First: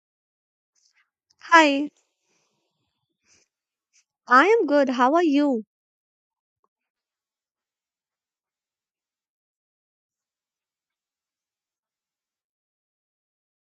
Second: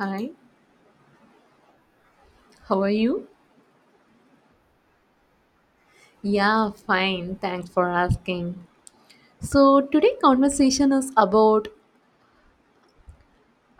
Hi, Hi, how are you? I am good. How are you? Yeah, fine. Thanks for asking. So, today conversation is about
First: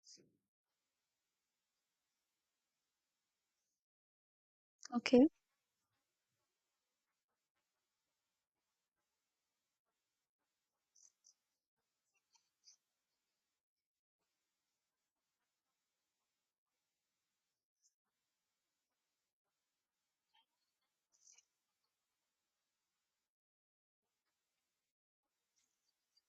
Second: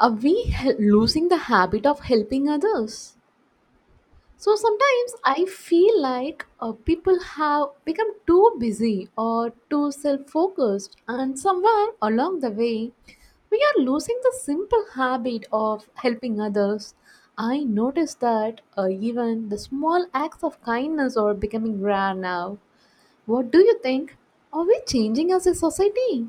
are we losing the habit of helping others? So, sometimes Okay. I feel like people have become too busy or too self-focused and somewhere along the way we are losing the simple habit of helping others. I noticed that even the small acts of kindness are becoming rare now. What do you think? Are we changing as a society?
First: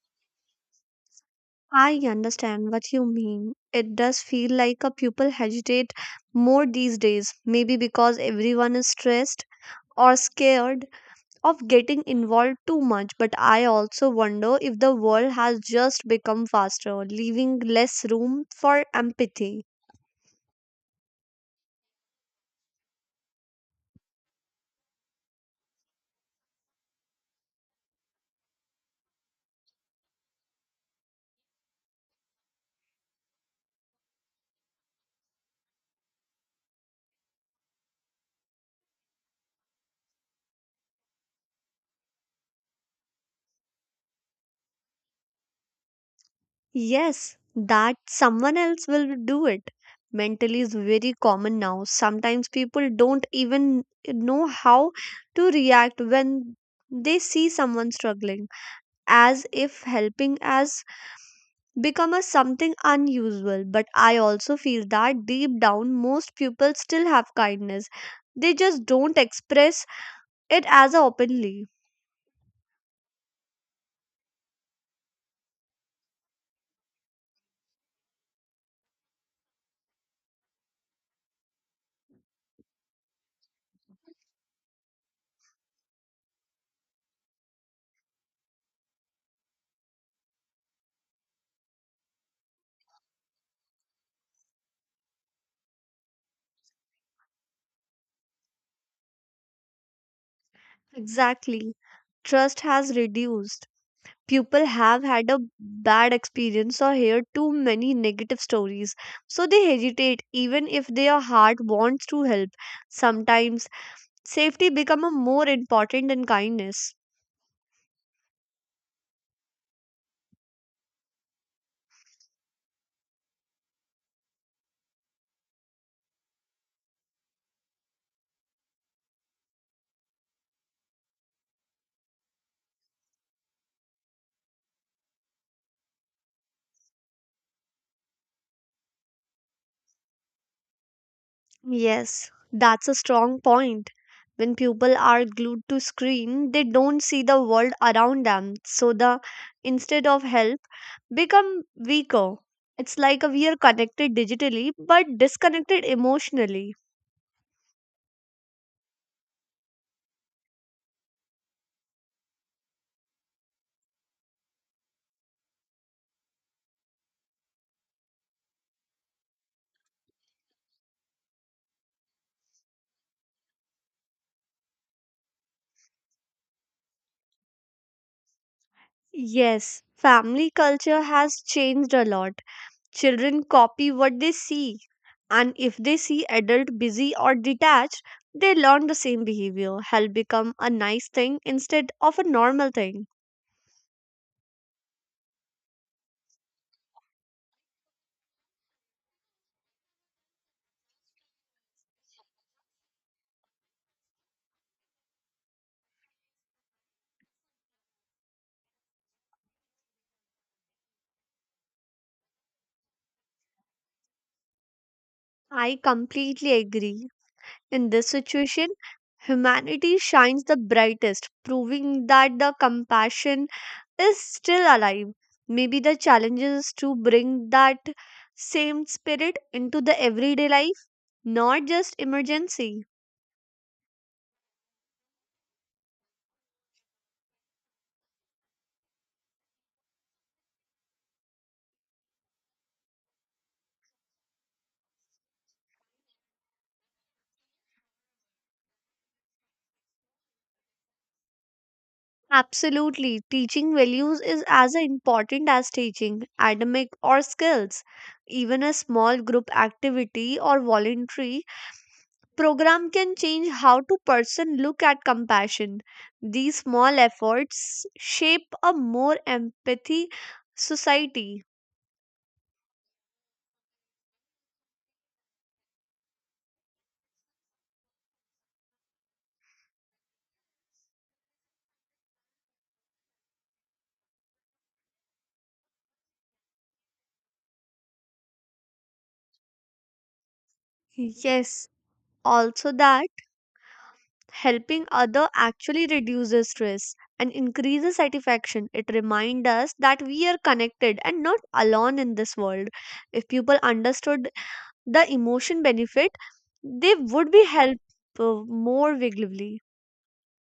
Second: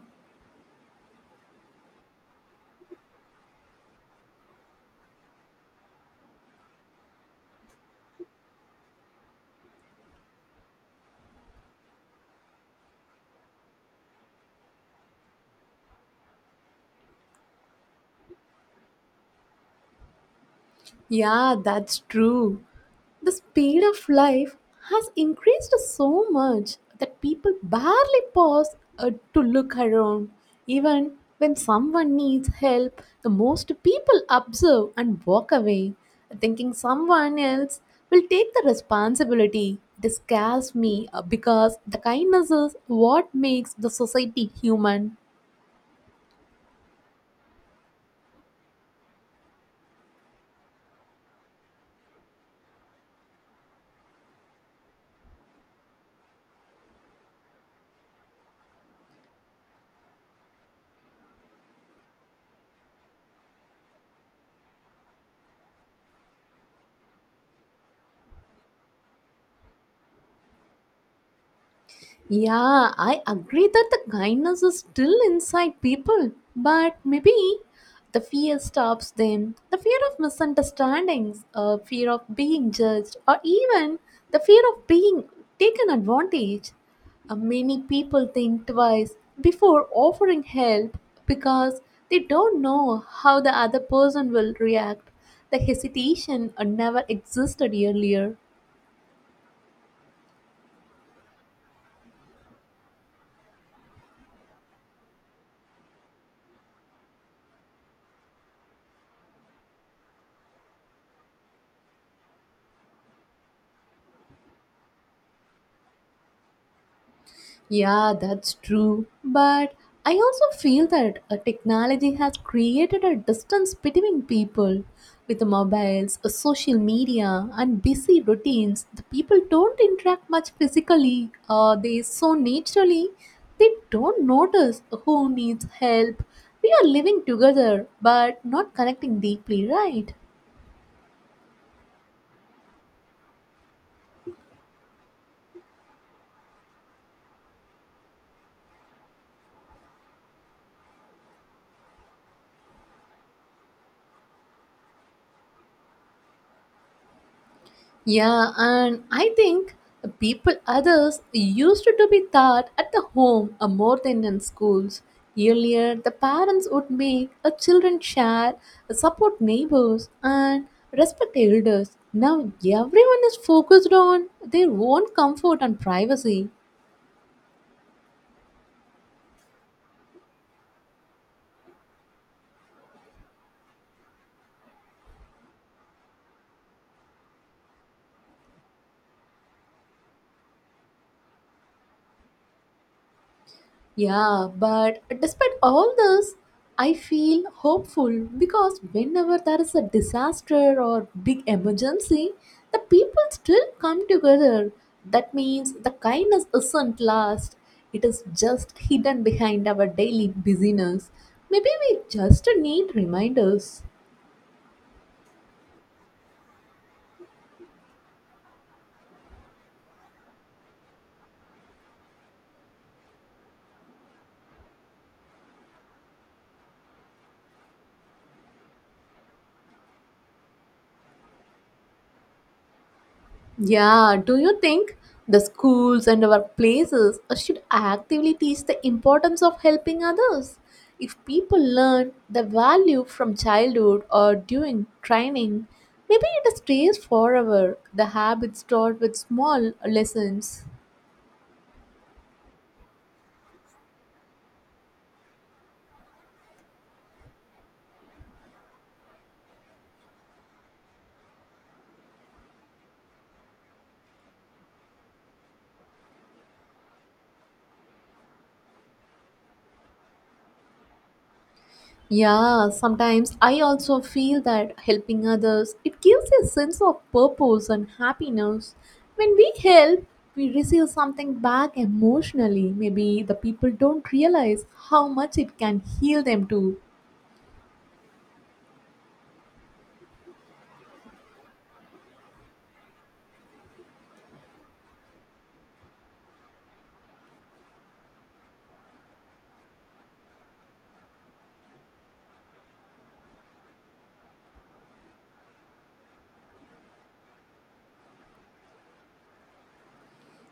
I understand what you mean. It does feel like a pupil hesitate more these days, maybe because everyone is stressed or scared of getting involved too much. But I also wonder if the world has just become faster, leaving less room for empathy. Yeah, that's true. The speed of life has increased so much that people barely pause to look around. Even when someone needs help, the most people observe and walk away, thinking someone else will take the responsibility. This scares me because the kindness is what makes the society human. Yes, that someone else will do it. Mentally is very common now. Sometimes people don't even know how to react when they see someone struggling, as if helping has become a something unusual. But I also feel that deep down, most people still have kindness. They just don't express it as openly. Yeah, I agree that the kindness is still inside people, but maybe the fear stops them. The fear of misunderstandings, fear of being judged, or even the fear of being taken advantage. Many people think twice before offering help because they don't know how the other person will react. The hesitation never existed earlier. Exactly. Trust has reduced. People have had a bad experience or hear too many negative stories, so they hesitate even if their heart wants to help. Sometimes safety become a more important than kindness. Yeah, that's true. But I also feel that technology has created a distance between people. With the mobiles, social media, and busy routines, the people don't interact much physically. They so naturally, they don't notice who needs help. We are living together, but not connecting deeply, right? Yes, that's a strong point. When people are glued to screen, they don't see the world around them, so the instead of help become weaker. It's like we are connected digitally but disconnected emotionally. Yeah, and I think the people others used to be taught at the home more than in schools. Earlier, the parents would make a children share, support neighbors, and respect elders. Now, everyone is focused on their own comfort and privacy. Yes, family culture has changed a lot. Children copy what they see, and if they see adult busy or detached, they learn the same behavior. Help become a nice thing instead of a normal thing. Yeah, but despite all this, I feel hopeful because whenever there is a disaster or big emergency, the people still come together. That means the kindness isn't lost, it is just hidden behind our daily busyness. Maybe we just need reminders. I completely agree. In this situation, humanity shines the brightest, proving that the compassion is still alive. Maybe the challenge is to bring that same spirit into the everyday life, not just emergency. Yeah, do you think the schools and our places should actively teach the importance of helping others? If people learn the value from childhood or during training, maybe it stays forever. The habits taught with small lessons. Absolutely. Teaching values is as important as teaching academic or skills. Even a small group activity or voluntary program can change how to person look at compassion. These small efforts shape a more empathy society. Yeah, sometimes I also feel that helping others it gives a sense of purpose and happiness. When we help, we receive something back emotionally. Maybe the people don't realize how much it can heal them too. Yes, also that helping other actually reduces stress and increases satisfaction. It reminds us that we are connected and not alone in this world. If people understood the emotion benefit, they would be helped more vigilantly.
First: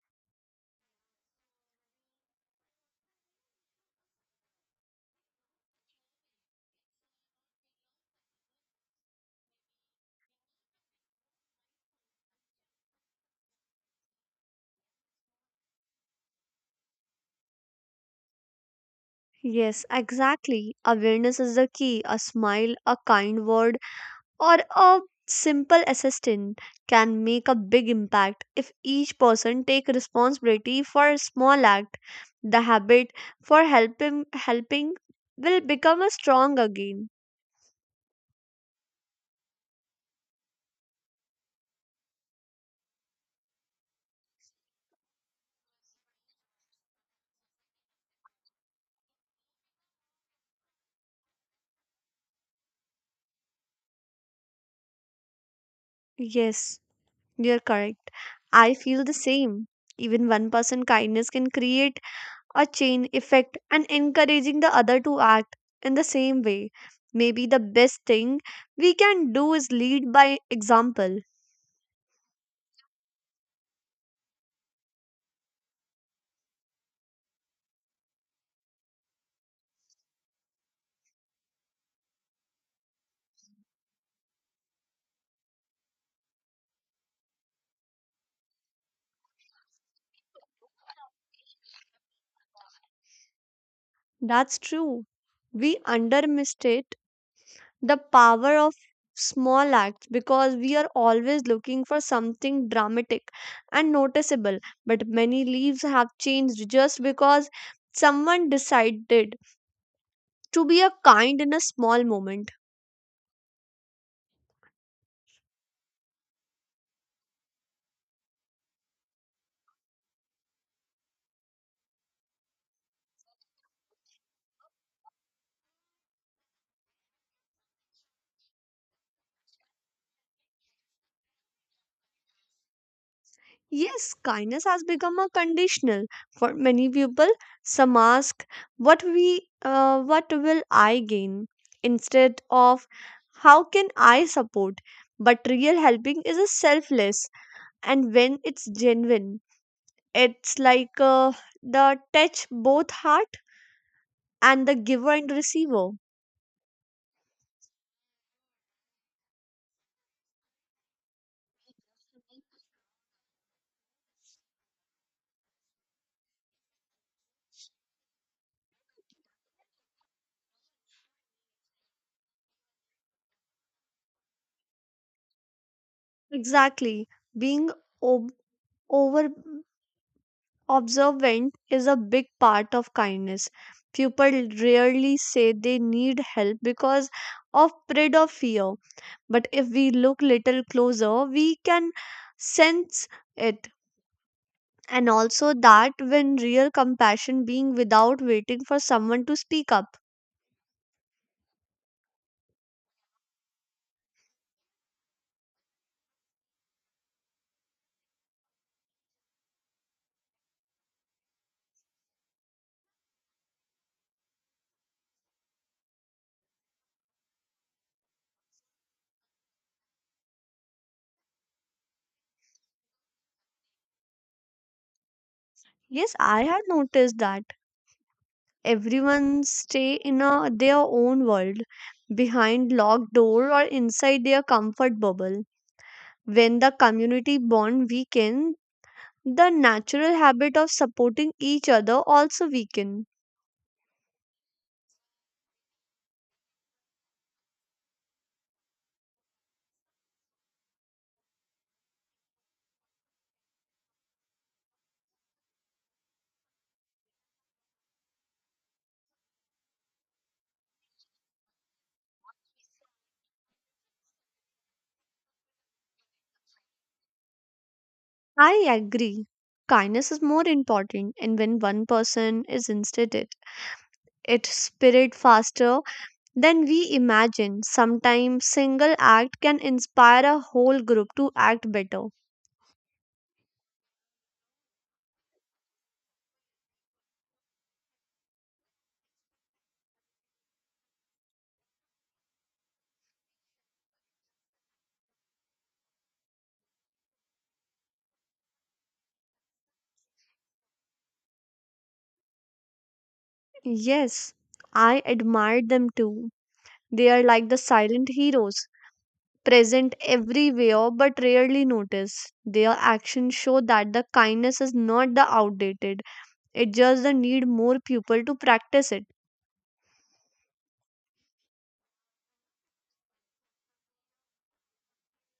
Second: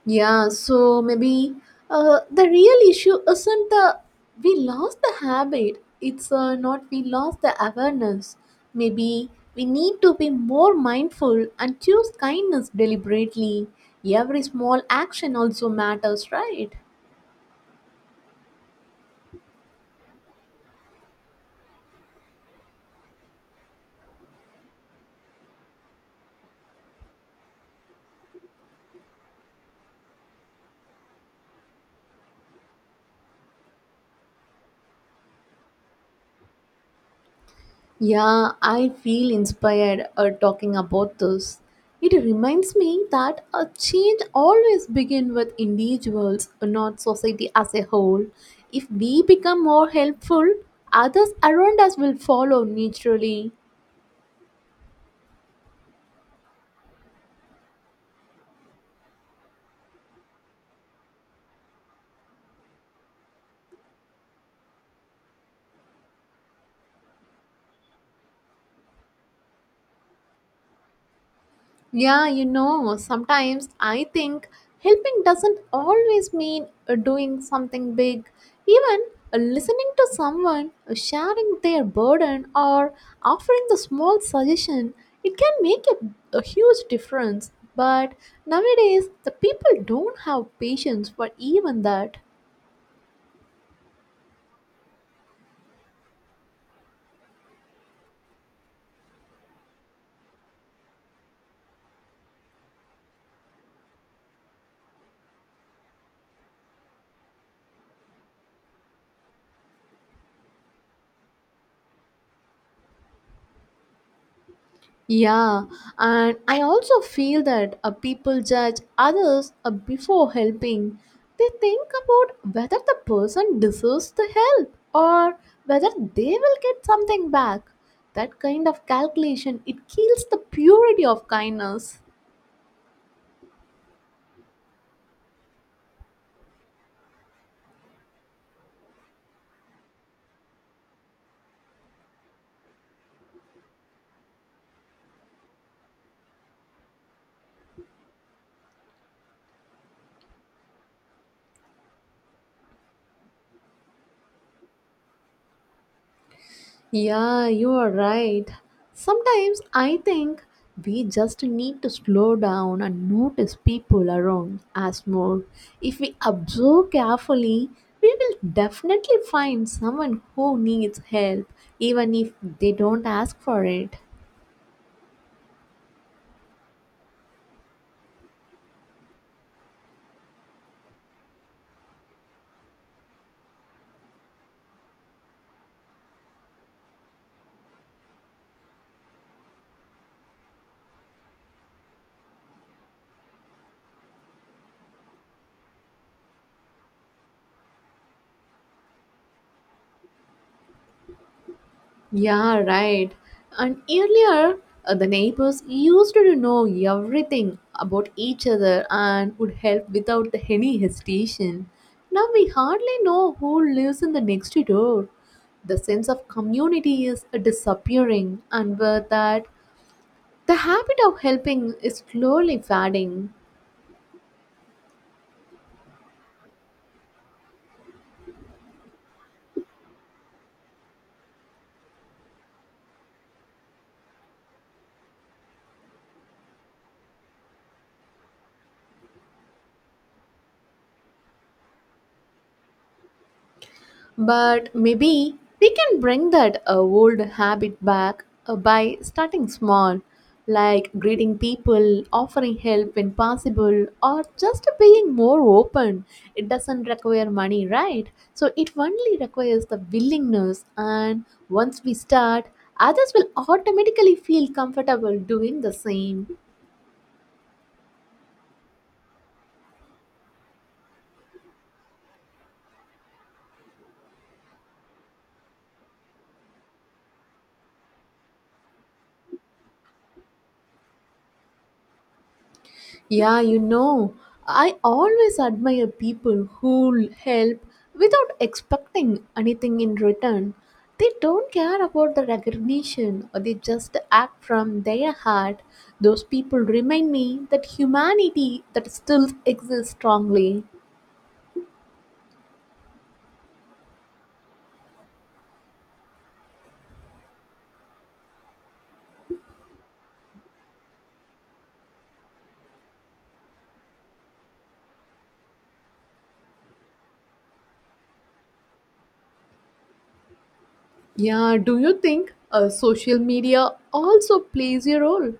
Yeah, so maybe the real issue isn't the we lost the habit, it's not we lost the awareness. Maybe we need to be more mindful and choose kindness deliberately. Every small action also matters, right? Yes, exactly, awareness is the key. A smile, a kind word, or a simple assistant can make a big impact. If each person take responsibility for a small act, the habit for helping will become a strong again. Yeah, I feel inspired talking about this. It reminds me that a change always begins with individuals, not society as a whole. If we become more helpful, others around us will follow naturally. Yes, you're correct. I feel the same. Even one person kindness can create a chain effect and encouraging the other to act in the same way. Maybe the best thing we can do is lead by example. Yeah, you know, sometimes I think helping doesn't always mean doing something big. Even listening to someone, sharing their burden, or offering the small suggestion, it can make a huge difference. But nowadays, the people don't have patience for even that. That's true. We underestimate the power of small acts because we are always looking for something dramatic and noticeable. But many leaves have changed just because someone decided to be a kind in a small moment. Yeah, and I also feel that people judge others before helping. They think about whether the person deserves the help or whether they will get something back. That kind of calculation it kills the purity of kindness. Yes, kindness has become a conditional for many people. Some ask, "What what will I gain?" instead of, "How can I support?" But real helping is a selfless, and when it's genuine, it's like the touch both heart and the giver and receiver. Yeah, you are right. Sometimes I think we just need to slow down and notice people around us more. If we observe carefully, we will definitely find someone who needs help, even if they don't ask for it. Exactly, being ob- over observant is a big part of kindness. People rarely say they need help because of dread or fear, but if we look little closer, we can sense it. And also that when real compassion being without waiting for someone to speak up. Yeah, right. And earlier, the neighbors used to know everything about each other and would help without any hesitation. Now we hardly know who lives in the next door. The sense of community is disappearing, and with that, the habit of helping is slowly fading. Yes, I have noticed that everyone stay in a, their own world behind locked door or inside their comfort bubble. When the community bond weaken, the natural habit of supporting each other also weaken. But maybe we can bring that old habit back by starting small, like greeting people, offering help when possible, or just being more open. It doesn't require money, right? So it only requires the willingness, and once we start, others will automatically feel comfortable doing the same. I agree. Kindness is more important, and when one person is instead it, it spread faster than we imagine. Sometimes single act can inspire a whole group to act better. Yeah, you know, I always admire people who help without expecting anything in return. They don't care about the recognition or they just act from their heart. Those people remind me that humanity that still exists strongly. Yes, I admire them too. They are like the silent heroes, present everywhere but rarely noticed. Their actions show that the kindness is not the outdated. It just the need more people to practice it. Yeah, do you think social media also plays a role?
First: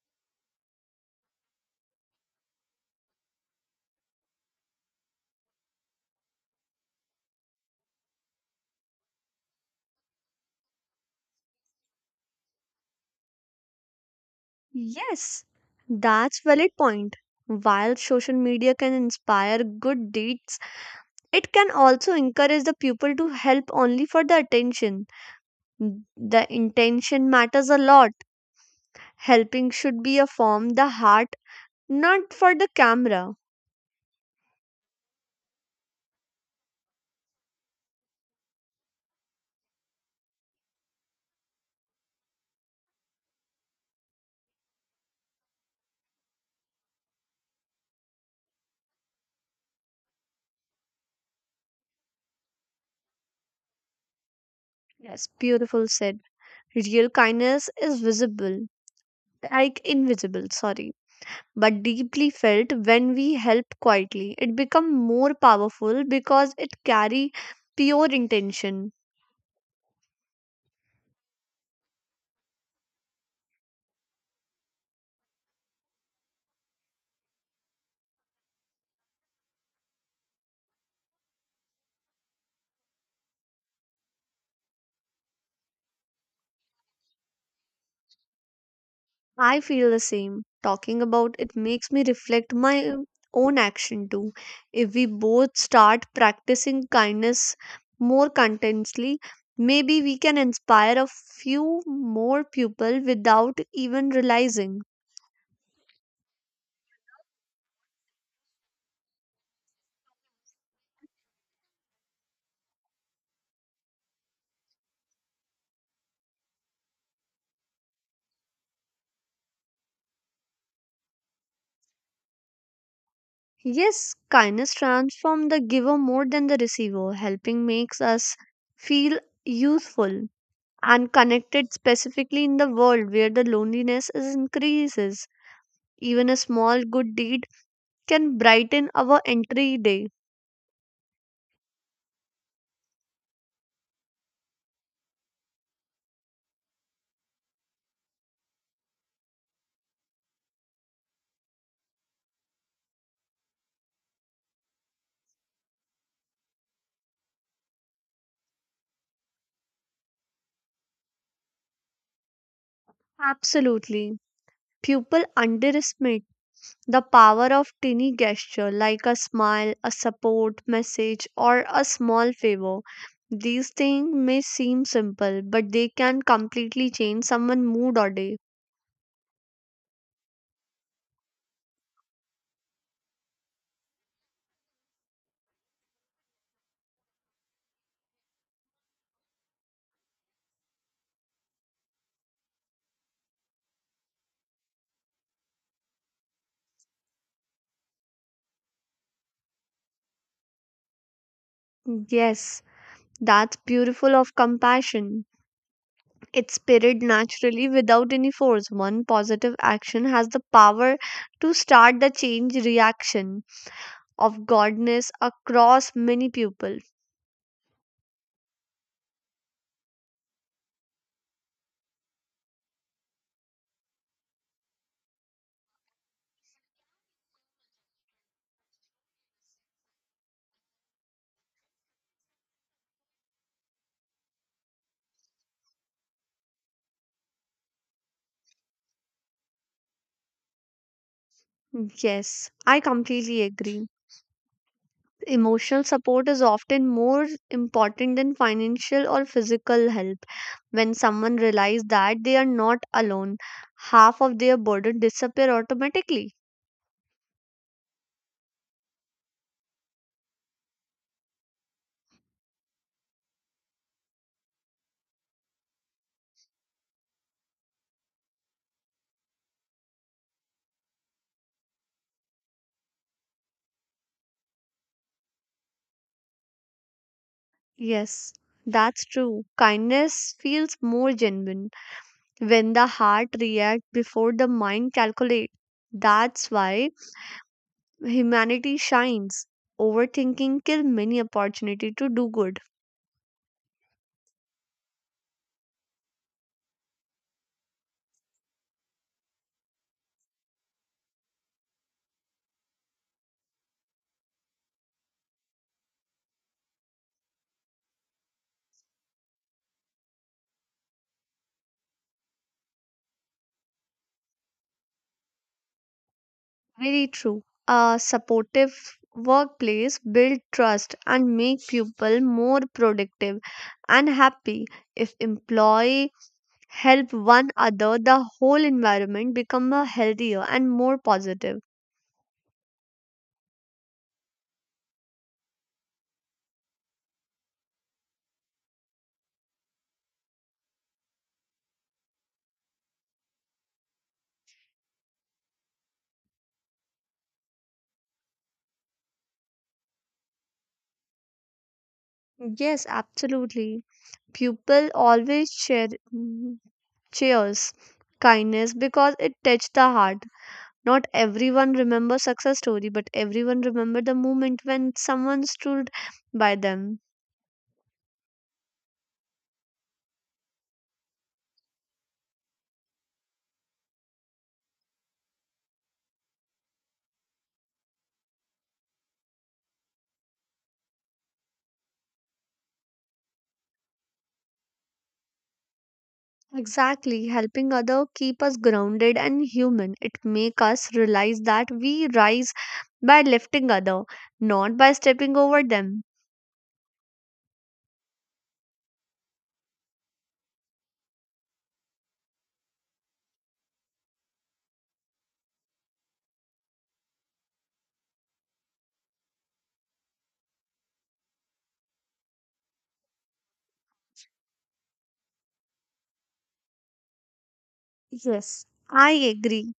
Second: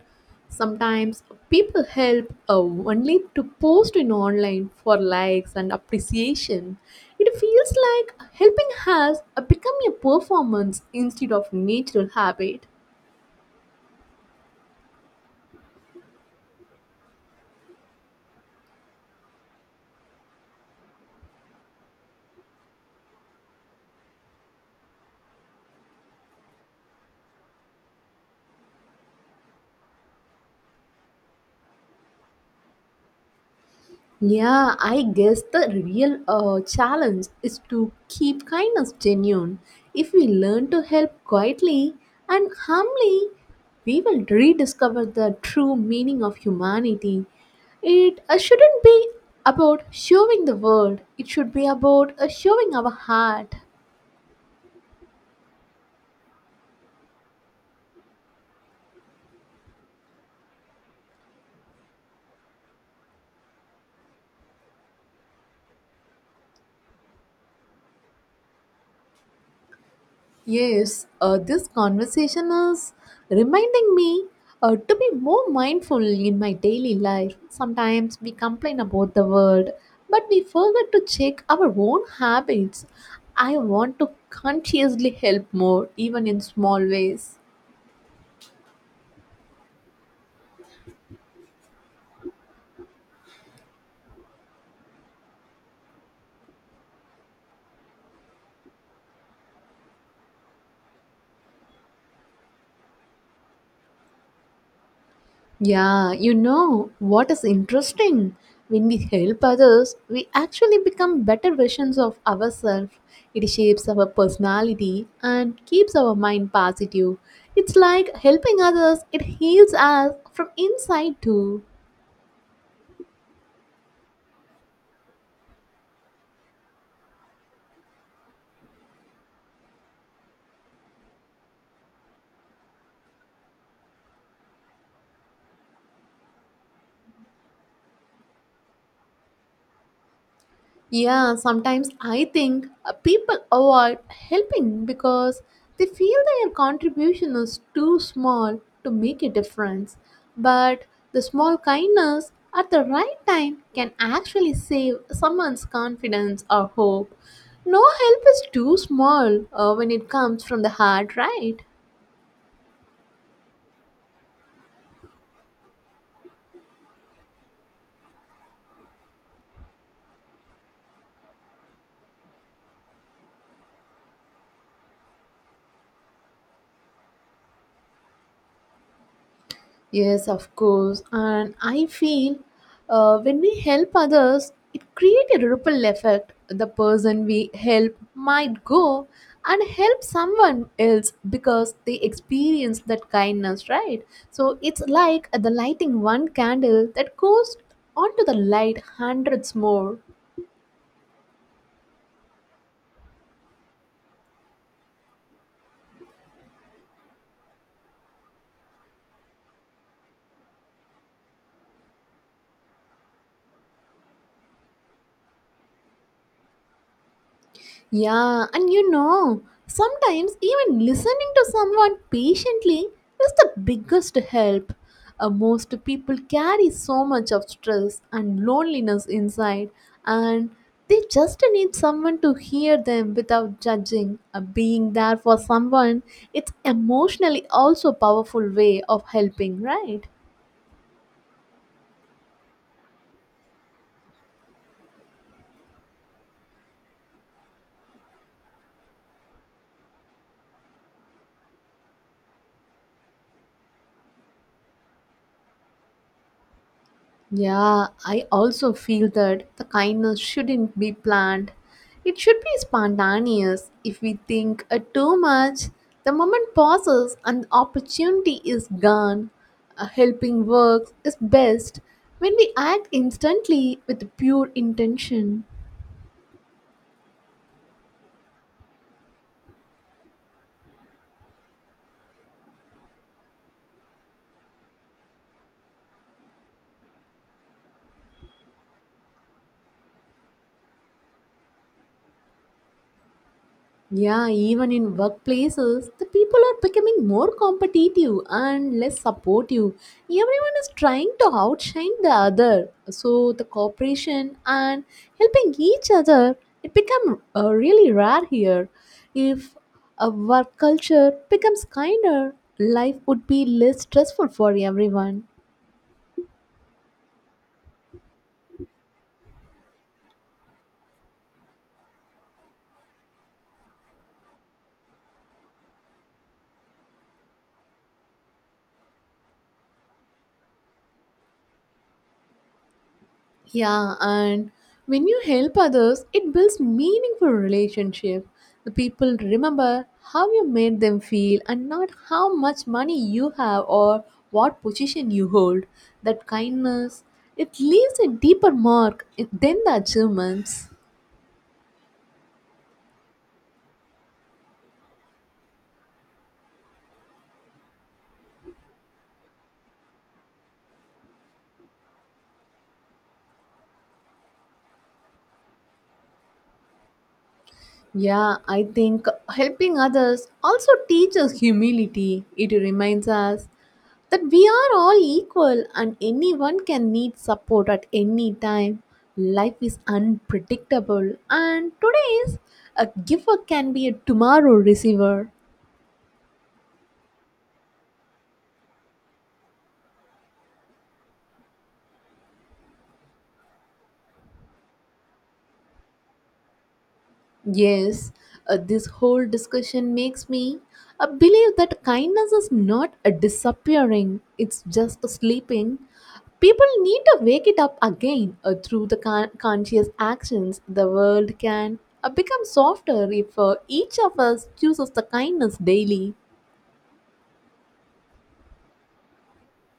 Sometimes people help only to post in online for likes and appreciation. It feels like helping has become a performance instead of natural habit. Yes, that's valid point. While social media can inspire good deeds, it can also encourage the people to help only for the attention. N- The intention matters a lot. Helping should be a form the heart, not for the camera. Yeah, I guess the real challenge is to keep kindness genuine. If we learn to help quietly and humbly, we will rediscover the true meaning of humanity. It shouldn't be about showing the world, it should be about showing our heart. Yes, beautiful said. Real kindness is visible, like invisible, sorry, but deeply felt when we help quietly. It becomes more powerful because it carry pure intention. Yes, this conversation is reminding me to be more mindful in my daily life. Sometimes we complain about the world, but we forget to check our own habits. I want to consciously help more, even in small ways. I feel the same. Talking about it makes me reflect my own action too. If we both start practicing kindness more contentiously, maybe we can inspire a few more people without even realizing. Yeah, you know what is interesting? When we help others, we actually become better versions of ourselves. It shapes our personality and keeps our mind positive. It's like helping others, it heals us from inside too. Yes, kindness transforms the giver more than the receiver. Helping makes us feel useful and connected, specifically in the world where the loneliness is increases. Even a small good deed can brighten our entry day. Yeah, sometimes I think people avoid helping because they feel their contribution is too small to make a difference. But the small kindness at the right time can actually save someone's confidence or hope. No help is too small when it comes from the heart, right? Absolutely. People underestimate the power of tiny gesture like a smile, a support message, or a small favor. These things may seem simple, but they can completely change someone's mood or day. Yes, of course. And I feel when we help others, it creates a ripple effect. The person we help might go and help someone else because they experience that kindness, right? So it's like the lighting one candle that goes onto the light hundreds more. Yes, that's beautiful of compassion. It's spirit naturally without any force. One positive action has the power to start the change reaction of godness across many people. Yeah, and you know, sometimes even listening to someone patiently is the biggest help. Most people carry so much of stress and loneliness inside, and they just need someone to hear them without judging. Being there for someone, it's emotionally also a powerful way of helping, right? Yes, I completely agree. Emotional support is often more important than financial or physical help. When someone realizes that they are not alone, half of their burden disappear automatically. Yeah, I also feel that the kindness shouldn't be planned. It should be spontaneous. If we think too much, the moment passes and the opportunity is gone. Helping works is best when we act instantly with pure intention. Yes, that's true. Kindness feels more genuine when the heart reacts before the mind calculates. That's why humanity shines. Overthinking kills many opportunity to do good. Yeah, even in workplaces, the people are becoming more competitive and less supportive. Everyone is trying to outshine the other. So the cooperation and helping each other it become really rare here. If a work culture becomes kinder, life would be less stressful for everyone. Very true. A supportive workplace builds trust and make people more productive and happy. If employee help one another, the whole environment become a healthier and more positive. Yeah, and when you help others, it builds meaningful relationship. The people remember how you made them feel and not how much money you have or what position you hold. That kindness, it leaves a deeper mark than the achievements. Yes, absolutely. People always share mm, cheers kindness because it touched the heart. Not everyone remembers success story, but everyone remember the moment when someone stood by them. Yeah, I think helping others also teaches humility. It reminds us that we are all equal and anyone can need support at any time. Life is unpredictable, and today's a giver can be a tomorrow receiver. Exactly, helping other keep us grounded and human. It make us realize that we rise by lifting other, not by stepping over them. Yes, this whole discussion makes me believe that kindness is not a disappearing, it's just a sleeping. People need to wake it up again through the conscious actions. The world can become softer if each of us chooses the kindness daily. Yes, I agree.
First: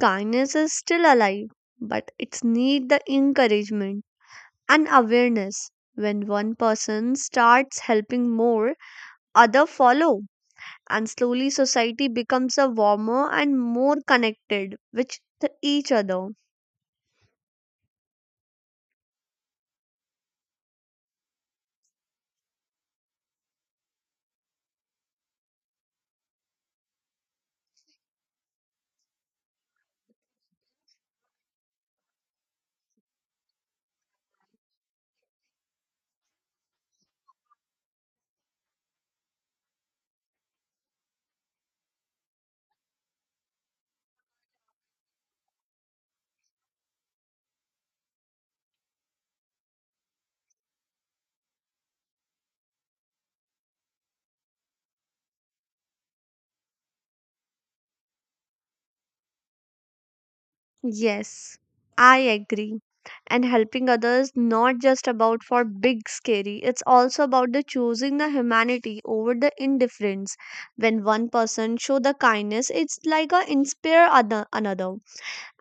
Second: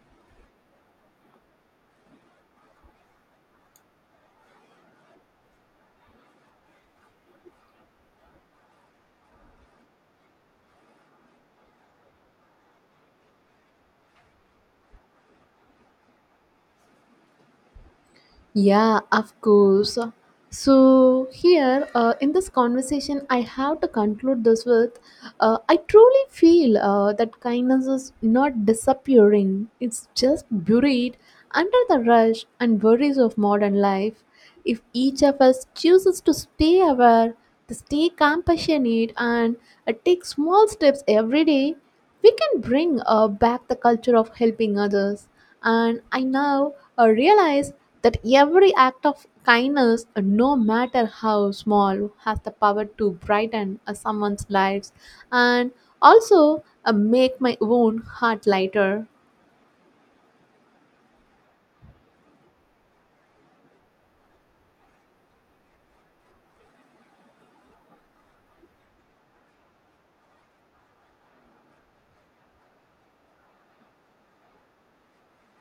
Kindness is still alive, but it's need the encouragement and awareness. When one person starts helping more, other follow, and slowly society becomes a warmer and more connected with each other. Yeah, of course. So, here in this conversation, I have to conclude this with I truly feel that kindness is not disappearing, it's just buried under the rush and worries of modern life. If each of us chooses to stay aware, to stay compassionate, and take small steps every day, we can bring back the culture of helping others, and I now realize that every act of kindness, no matter how small, has the power to brighten someone's lives, and also make my own heart lighter. Yes, I agree. And helping others not just about for big scary, it's also about the choosing the humanity over the indifference. When one person show the kindness, it's like a inspire other another,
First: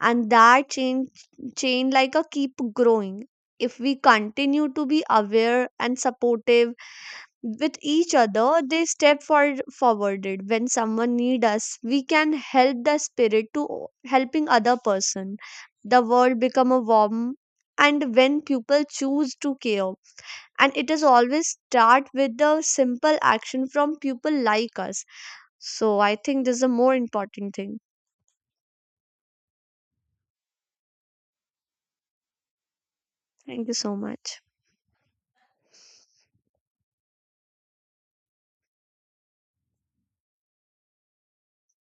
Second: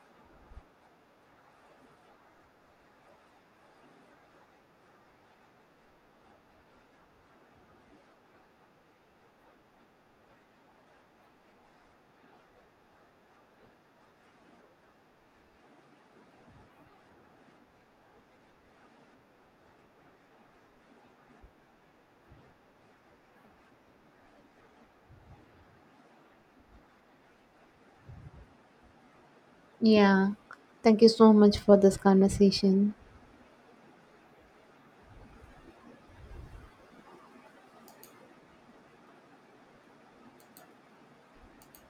and that chain like a keep growing. If we continue to be aware and supportive with each other, they forwarded when someone need us, we can help the spirit to helping other person. The world become a warm and when people choose to care, and it is always start with the simple action from people like us. So I think this is a more important thing. Yeah, thank you so much for this conversation. Thank you so much.